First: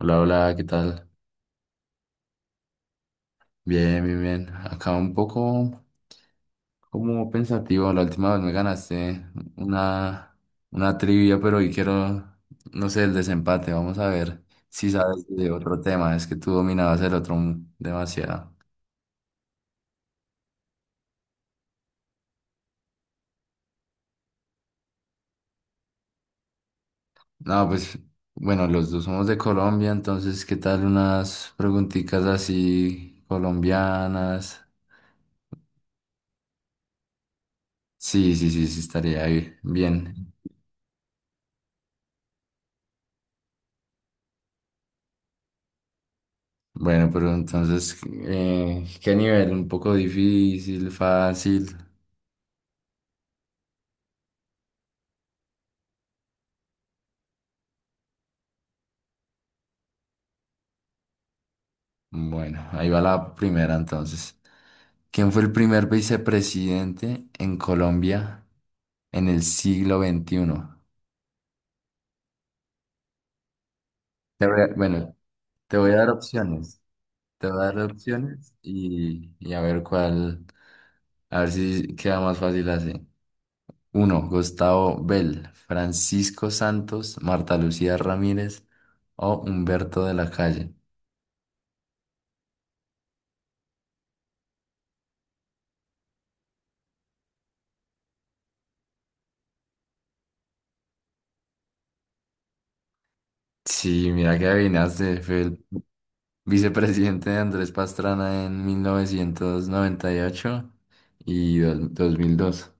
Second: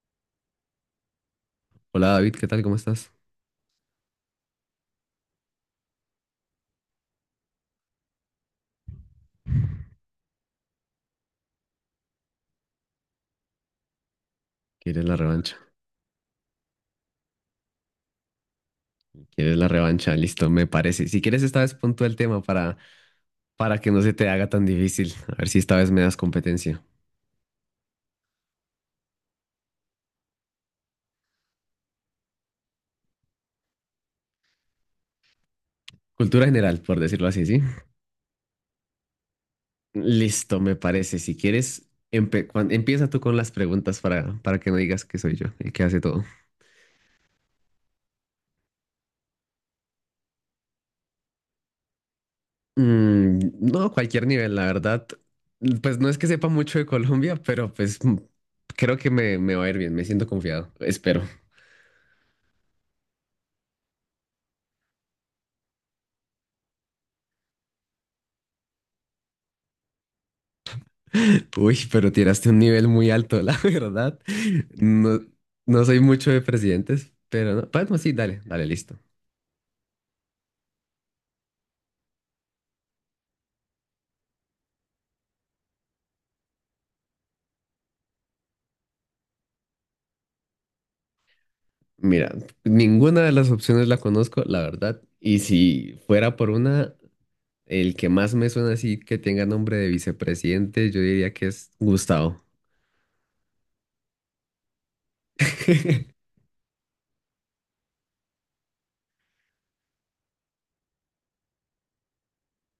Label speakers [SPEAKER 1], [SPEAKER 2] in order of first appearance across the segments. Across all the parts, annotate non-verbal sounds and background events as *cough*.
[SPEAKER 1] Hola, hola, ¿qué tal?
[SPEAKER 2] Hola David, ¿qué tal? ¿Cómo estás?
[SPEAKER 1] Bien, bien, bien. Acá un poco como pensativo. La última vez me ganaste una, una trivia, pero hoy quiero, no sé, el desempate. Vamos a ver si
[SPEAKER 2] ¿Quieres la
[SPEAKER 1] sabes de
[SPEAKER 2] revancha?
[SPEAKER 1] otro tema. Es que tú dominabas el otro demasiado.
[SPEAKER 2] ¿Quieres la revancha? Listo, me parece. Si quieres, esta vez pon tú el tema para que no se te haga tan difícil. A ver si esta vez me das competencia.
[SPEAKER 1] No, pues bueno, los dos somos de Colombia, entonces, ¿qué tal unas preguntitas así colombianas?
[SPEAKER 2] Cultura general, por decirlo así, ¿sí?
[SPEAKER 1] Sí, sí, sí, sí, estaría bien.
[SPEAKER 2] Listo, me parece. Si quieres, empieza tú con las preguntas para que no digas que soy yo el que hace todo.
[SPEAKER 1] Bueno, pero entonces, ¿qué nivel? ¿Un poco difícil, fácil?
[SPEAKER 2] No, cualquier nivel, la verdad. Pues no es que sepa mucho de Colombia, pero pues creo que me va a ir bien. Me siento confiado. Espero.
[SPEAKER 1] Bueno, ahí va la primera entonces. ¿Quién fue el primer vicepresidente en Colombia en el siglo XXI?
[SPEAKER 2] Uy, pero tiraste un nivel muy alto, la *laughs* verdad.
[SPEAKER 1] Bueno,
[SPEAKER 2] No,
[SPEAKER 1] te
[SPEAKER 2] no
[SPEAKER 1] voy a
[SPEAKER 2] soy
[SPEAKER 1] dar
[SPEAKER 2] mucho de
[SPEAKER 1] opciones.
[SPEAKER 2] presidentes,
[SPEAKER 1] Te
[SPEAKER 2] pero
[SPEAKER 1] voy a
[SPEAKER 2] no.
[SPEAKER 1] dar
[SPEAKER 2] Bueno, sí, dale,
[SPEAKER 1] opciones
[SPEAKER 2] dale, listo.
[SPEAKER 1] y a ver cuál, a ver si queda más fácil así. Uno, Gustavo Bell, Francisco Santos, Marta Lucía Ramírez o Humberto de la Calle.
[SPEAKER 2] Mira, ninguna de las opciones la conozco, la verdad. Y si fuera por una, el que más me suena así que tenga nombre de vicepresidente, yo diría que es Gustavo.
[SPEAKER 1] Sí, mira que adivinaste, fue el
[SPEAKER 2] *laughs*
[SPEAKER 1] vicepresidente de Andrés Pastrana en 1998 y 2002.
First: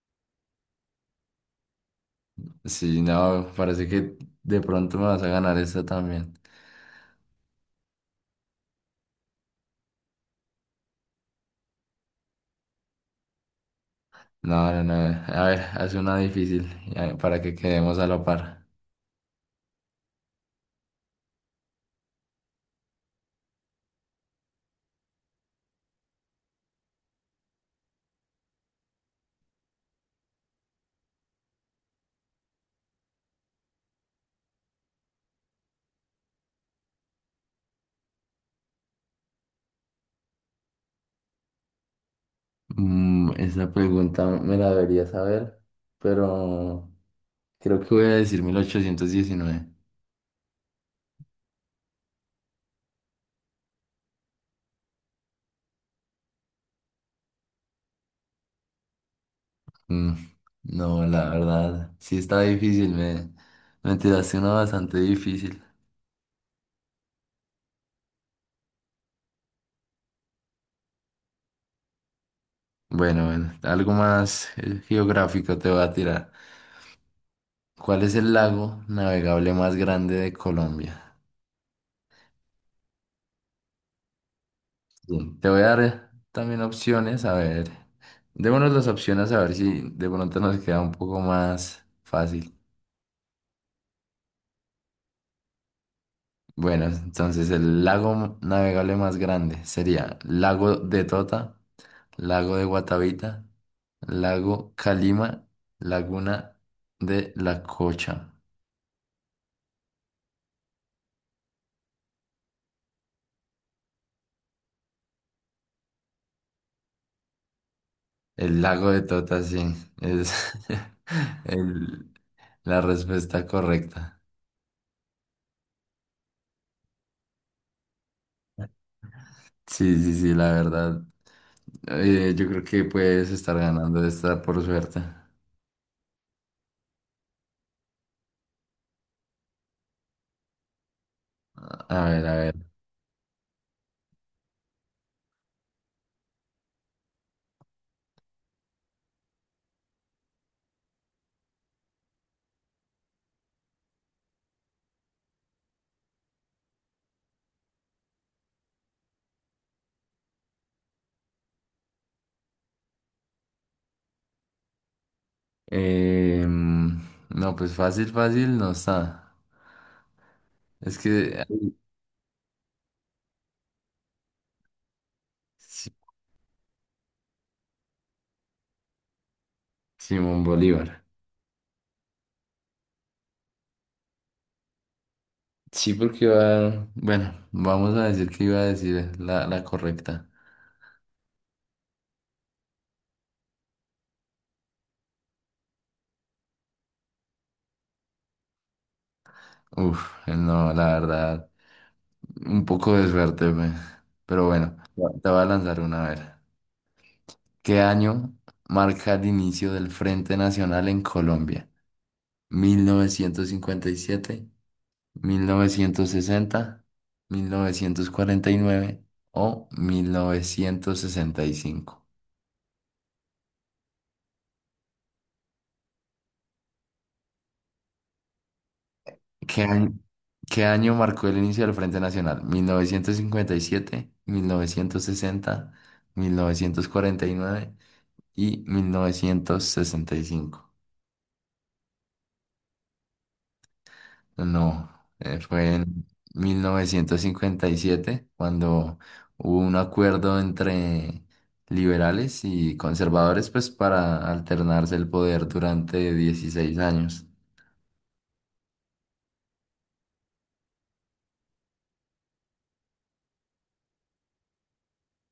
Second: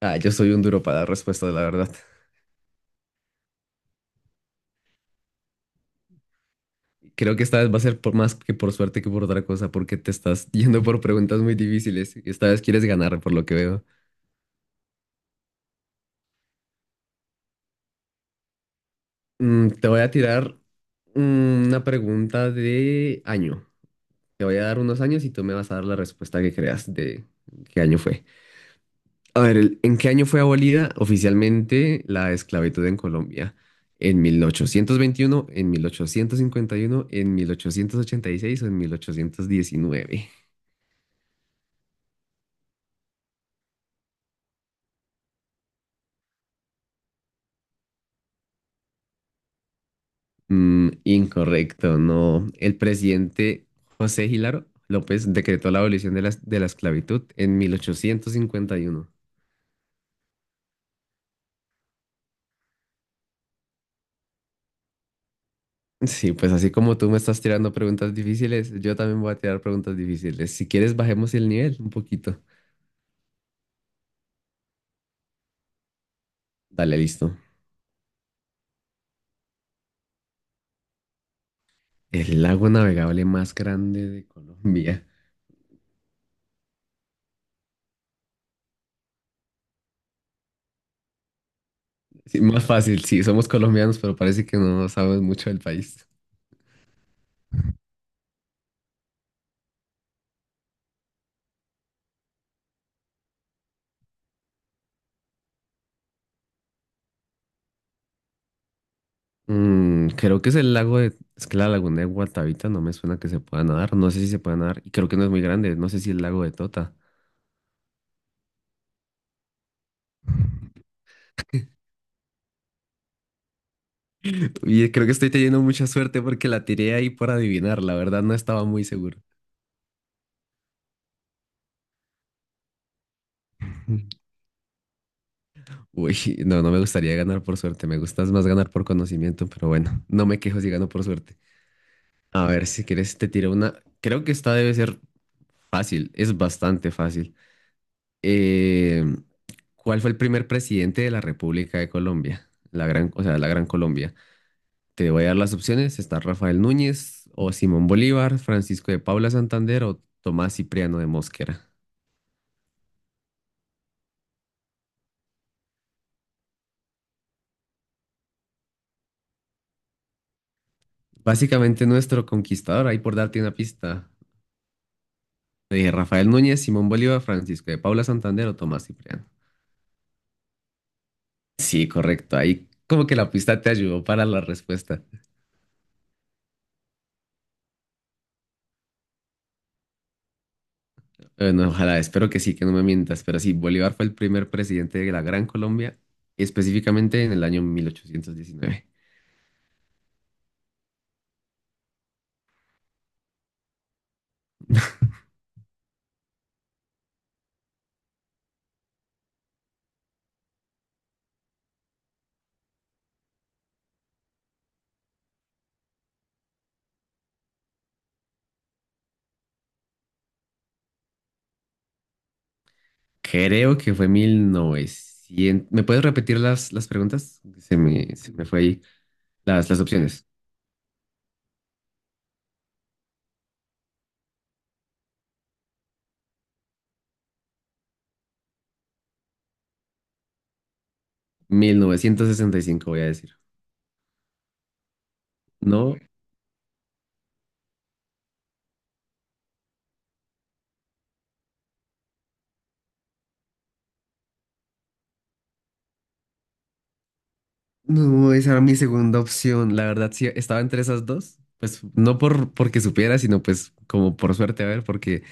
[SPEAKER 2] Ah, yo soy un duro para dar respuestas, la verdad.
[SPEAKER 1] Sí, no, parece que de pronto me vas a ganar esta también.
[SPEAKER 2] Creo que esta vez va a ser por más que por suerte que por otra cosa, porque te estás *laughs* yendo por preguntas muy difíciles. Esta vez quieres ganar, por lo que veo.
[SPEAKER 1] No, no, no. A ver, hace una difícil para que quedemos a la par.
[SPEAKER 2] Te voy a tirar una pregunta de año. Te voy a dar unos años y tú me vas a dar la respuesta que creas de qué año fue. A ver, el- ¿en qué año fue abolida oficialmente la esclavitud en Colombia? ¿En 1821, en 1851, en 1886 o en 1819?
[SPEAKER 1] Esa pregunta me la debería saber, pero creo que voy a decir 1819.
[SPEAKER 2] Incorrecto, no. El presidente José Hilaro López decretó la abolición de la esclavitud en 1851.
[SPEAKER 1] Mm, No, la verdad, sí está difícil, me tiraste una bastante difícil.
[SPEAKER 2] Sí, pues así como tú me estás tirando preguntas difíciles, yo también voy a tirar preguntas difíciles. Si quieres, bajemos el nivel un poquito.
[SPEAKER 1] Bueno, bueno, algo más geográfico te voy a tirar.
[SPEAKER 2] Dale, listo.
[SPEAKER 1] ¿Cuál es el lago navegable más grande de Colombia?
[SPEAKER 2] El lago navegable más grande de Colombia.
[SPEAKER 1] Sí, te voy a dar también opciones, a ver. Démonos las opciones a ver si de pronto nos queda un poco más
[SPEAKER 2] Sí,
[SPEAKER 1] fácil.
[SPEAKER 2] más fácil, sí, somos colombianos, pero parece que no sabemos mucho del país.
[SPEAKER 1] Bueno, entonces el lago navegable más grande sería Lago de Tota, Lago de Guatavita, Lago Calima, Laguna de La Cocha.
[SPEAKER 2] Creo que es el lago de... Es que la laguna de Guatavita no me suena que se pueda nadar. No sé si se puede nadar. Y creo que no es muy grande. No sé si el lago de Tota.
[SPEAKER 1] El lago de Tota, sí, es *laughs* el- la respuesta correcta.
[SPEAKER 2] Y creo que estoy teniendo mucha suerte porque la tiré ahí por adivinar. La verdad no estaba muy seguro.
[SPEAKER 1] Sí, sí, sí, la verdad. Yo creo que puedes estar ganando esta por suerte.
[SPEAKER 2] Uy, *laughs* no, no me gustaría ganar por suerte, me gustas más ganar por conocimiento, pero bueno, no me quejo si gano por suerte.
[SPEAKER 1] A ver, a
[SPEAKER 2] A
[SPEAKER 1] ver.
[SPEAKER 2] ver, si quieres te tiro una, creo que esta debe ser fácil, es bastante fácil. Eh, ¿Cuál fue el primer presidente de la República de Colombia? La gran, o sea, la Gran Colombia. Te voy a dar las opciones, está Rafael Núñez o Simón Bolívar, Francisco de Paula Santander o Tomás Cipriano de Mosquera.
[SPEAKER 1] Em, no, pues fácil, fácil no está. Es que ay,
[SPEAKER 2] Básicamente nuestro conquistador, ahí por darte una pista. Te dije
[SPEAKER 1] Si-
[SPEAKER 2] Rafael Núñez, Simón Bolívar, Francisco de Paula Santander o Tomás Cipriano.
[SPEAKER 1] Simón Bolívar.
[SPEAKER 2] Sí, correcto. Ahí como que la pista te ayudó para la respuesta.
[SPEAKER 1] Sí, porque iba, bueno, vamos a decir que iba a decir la correcta.
[SPEAKER 2] Bueno, ojalá, espero que sí, que no me mientas. Pero sí, Bolívar fue el primer presidente de la Gran Colombia, específicamente en el año 1819.
[SPEAKER 1] Uf, no, la verdad, un poco de suerte, pues. Pero bueno, te voy a lanzar una a ver. ¿Qué año marca el inicio del Frente Nacional en Colombia? ¿1957, 1960, 1949 o 1965?
[SPEAKER 2] Creo que fue 1900. ¿Me puedes repetir las preguntas? Se me fue ahí
[SPEAKER 1] ¿Qué
[SPEAKER 2] las
[SPEAKER 1] año,
[SPEAKER 2] opciones.
[SPEAKER 1] qué año marcó el inicio del Frente Nacional? ¿1957, 1960, 1949 y 1965?
[SPEAKER 2] 1965 voy a decir.
[SPEAKER 1] No, fue
[SPEAKER 2] No,
[SPEAKER 1] en 1957 cuando hubo un acuerdo entre liberales y conservadores pues para alternarse el poder durante 16 años.
[SPEAKER 2] No, esa era mi segunda opción. La verdad, sí, estaba entre esas dos. Pues no por porque supiera, sino pues como por suerte, a ver, porque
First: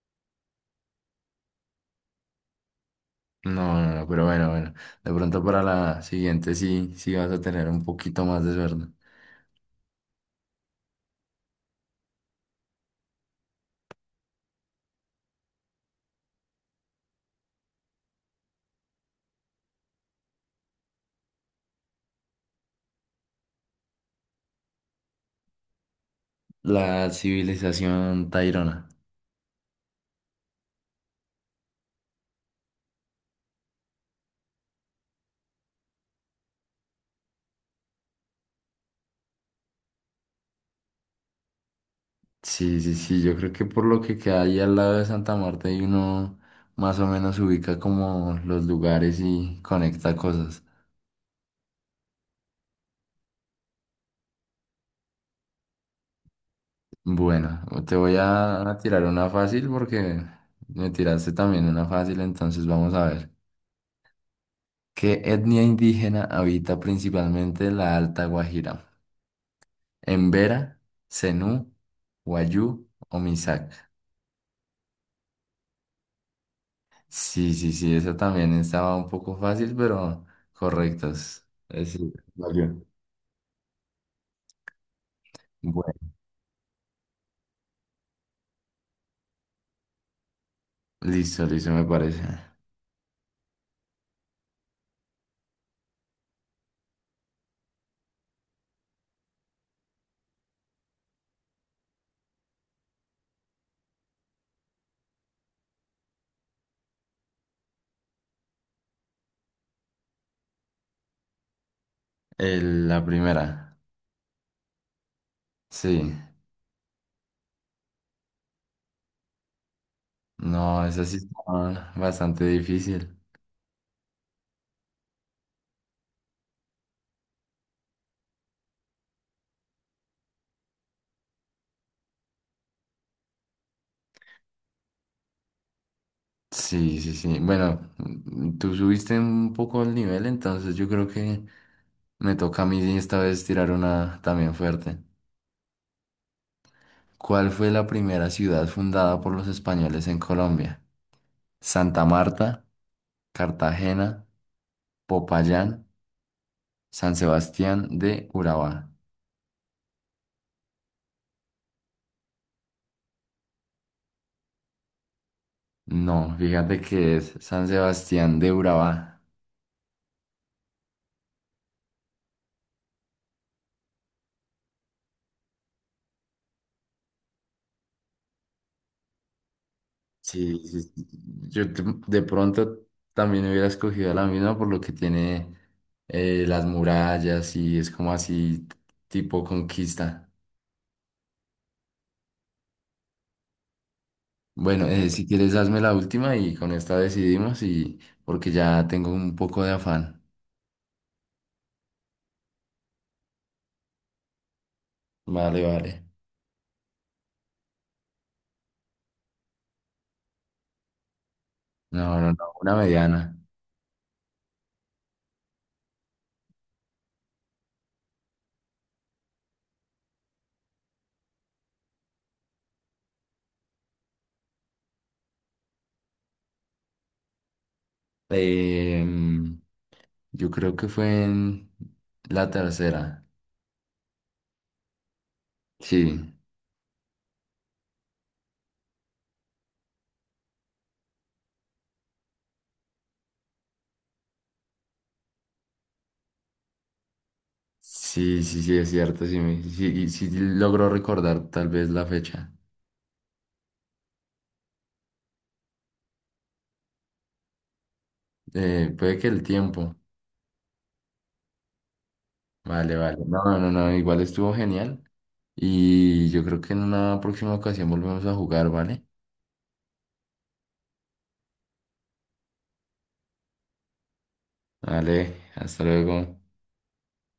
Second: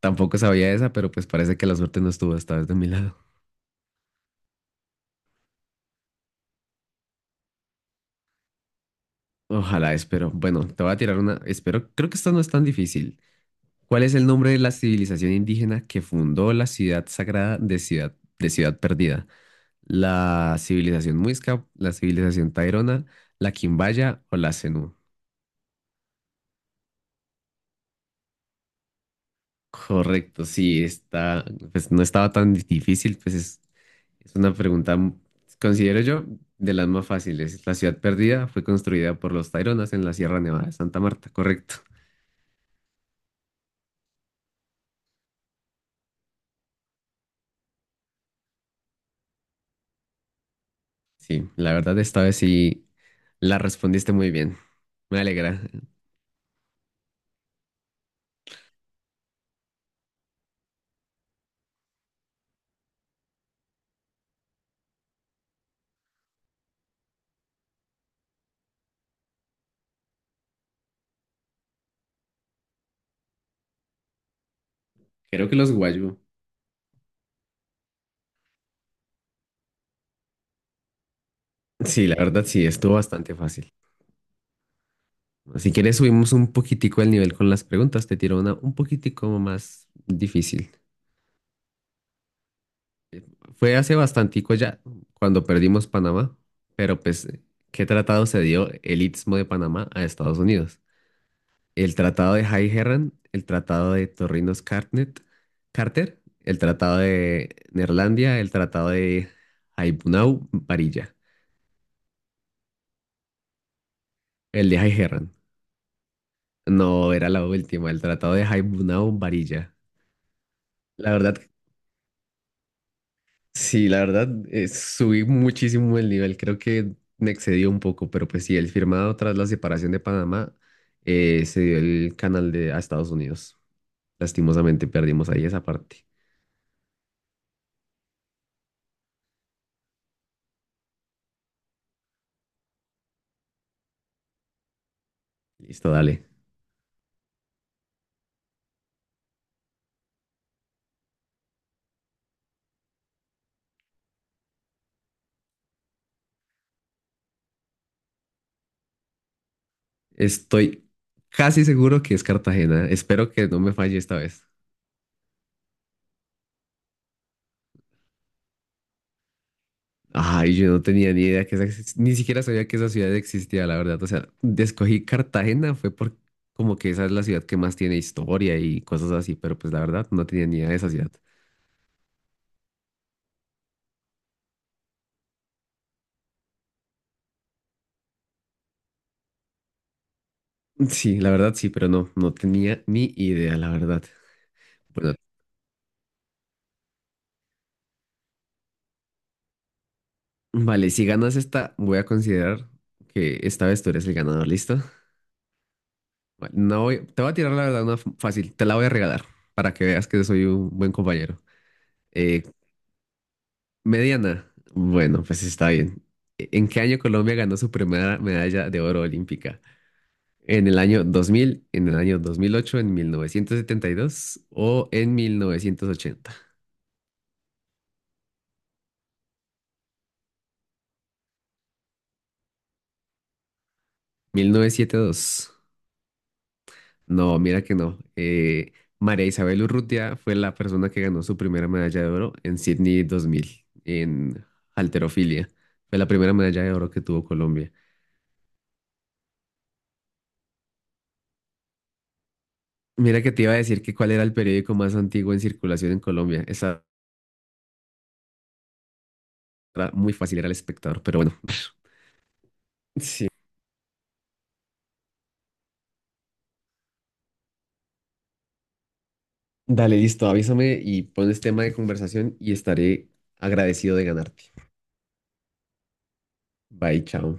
[SPEAKER 2] tampoco sabía esa, pero pues parece que la suerte no estuvo esta vez de mi lado.
[SPEAKER 1] No, no, no, pero bueno, bueno. De pronto para la siguiente sí, sí vas a tener un poquito más de suerte.
[SPEAKER 2] Ojalá, espero. Bueno, te voy a tirar una. Espero, creo que esta no es tan difícil. ¿Cuál es el nombre de la civilización indígena que fundó la ciudad sagrada de Ciudad Perdida? ¿La civilización Muisca, la civilización Tairona, la Quimbaya o la Zenú?
[SPEAKER 1] La civilización Tairona.
[SPEAKER 2] Correcto, sí, está, pues no estaba tan difícil, pues es, es una pregunta, considero yo, de las más fáciles. La ciudad perdida fue construida por los Taironas en la Sierra Nevada de Santa Marta, correcto.
[SPEAKER 1] Sí, sí, sí. Yo creo que por lo que queda ahí al lado de Santa Marta y uno más o menos ubica como los lugares y conecta cosas.
[SPEAKER 2] Sí, la verdad esta vez sí la respondiste muy bien. Me alegra.
[SPEAKER 1] Bueno, te voy a tirar una fácil porque me tiraste también una fácil, entonces vamos a ver. ¿Qué etnia indígena habita principalmente la Alta Guajira? Embera, Zenú, Wayuu o Misak.
[SPEAKER 2] Creo que los guayú.
[SPEAKER 1] Sí, sí, sí, esa también estaba un poco fácil, pero correctos. Es
[SPEAKER 2] Sí,
[SPEAKER 1] decir,
[SPEAKER 2] la verdad sí,
[SPEAKER 1] valió.
[SPEAKER 2] estuvo bastante fácil. Si quieres
[SPEAKER 1] Bueno,
[SPEAKER 2] subimos un poquitico el nivel con las preguntas, te tiro una un poquitico más difícil.
[SPEAKER 1] listo, listo, me parece.
[SPEAKER 2] Fue hace bastantico ya, cuando perdimos Panamá, pero pues, ¿qué tratado se dio el Istmo de Panamá a Estados Unidos? El tratado de High Herran, el tratado de Carter, el tratado de Neerlandia, el tratado de Haibunau Varilla,
[SPEAKER 1] La primera,
[SPEAKER 2] el de High Herran.
[SPEAKER 1] sí.
[SPEAKER 2] No, era la última, el tratado de Haibunau Varilla.
[SPEAKER 1] No, esa
[SPEAKER 2] La
[SPEAKER 1] sí
[SPEAKER 2] verdad.
[SPEAKER 1] estaba bastante difícil.
[SPEAKER 2] Sí, la verdad, subí muchísimo el nivel, creo que me excedió un poco, pero pues sí, el firmado tras la separación de Panamá se dio el canal de, a Estados Unidos. Lastimosamente perdimos ahí esa parte.
[SPEAKER 1] Sí, sí, sí. Bueno, tú subiste un poco el nivel, entonces yo creo que me toca a mí sí esta vez tirar una también fuerte.
[SPEAKER 2] Listo, dale.
[SPEAKER 1] ¿Cuál fue la primera ciudad fundada por los españoles en Colombia? Santa Marta, Cartagena, Popayán, San Sebastián de Urabá.
[SPEAKER 2] Estoy casi seguro que es Cartagena, espero que no me falle esta vez.
[SPEAKER 1] No, fíjate que es San Sebastián de Urabá.
[SPEAKER 2] Ay, yo no tenía ni idea que esa, ni siquiera sabía que esa ciudad existía, la verdad. O sea, escogí Cartagena fue por como que esa es la ciudad que más tiene historia y cosas así, pero pues la verdad no tenía ni
[SPEAKER 1] Sí,
[SPEAKER 2] idea de
[SPEAKER 1] sí,
[SPEAKER 2] esa
[SPEAKER 1] sí.
[SPEAKER 2] ciudad.
[SPEAKER 1] De pronto también hubiera escogido la misma por lo que tiene las murallas y es como así tipo conquista.
[SPEAKER 2] Sí, la verdad sí, pero no, no tenía ni idea, la verdad.
[SPEAKER 1] Bueno,
[SPEAKER 2] Bueno,
[SPEAKER 1] si quieres hazme la última y con esta decidimos y porque ya tengo un poco de afán.
[SPEAKER 2] vale, si ganas esta, voy a considerar que esta vez tú eres el ganador, ¿listo?
[SPEAKER 1] Vale, vale.
[SPEAKER 2] Vale, No voy, te voy a tirar la verdad una fácil, te la voy a regalar para que veas que soy un buen compañero.
[SPEAKER 1] No, no,
[SPEAKER 2] Eh,
[SPEAKER 1] no, una mediana.
[SPEAKER 2] Mediana, bueno, pues está bien. ¿En qué año Colombia ganó su primera medalla de oro olímpica? ¿En el año 2000, en el año 2008, en 1972 o en 1980?
[SPEAKER 1] Em, yo creo que fue en la tercera.
[SPEAKER 2] 1972.
[SPEAKER 1] Sí,
[SPEAKER 2] No, mira que no. María Isabel Urrutia fue la persona que ganó su primera medalla de oro en Sydney 2000 en halterofilia. Fue la primera medalla de oro que tuvo Colombia.
[SPEAKER 1] sí, sí, sí, es cierto. Sí, sí, sí logro recordar tal vez la fecha.
[SPEAKER 2] Mira que te iba a decir que cuál era el periódico más antiguo en circulación en Colombia. Esa
[SPEAKER 1] Puede que el
[SPEAKER 2] era
[SPEAKER 1] tiempo.
[SPEAKER 2] muy fácil, era El Espectador, pero bueno. *laughs*
[SPEAKER 1] Vale, vale.
[SPEAKER 2] Sí.
[SPEAKER 1] No, no, no, igual estuvo genial. Y yo creo que en una próxima ocasión volvemos a jugar, ¿vale?
[SPEAKER 2] Dale, listo, avísame y pones tema de conversación y estaré agradecido de ganarte.
[SPEAKER 1] Vale, hasta luego.
[SPEAKER 2] Bye, chao.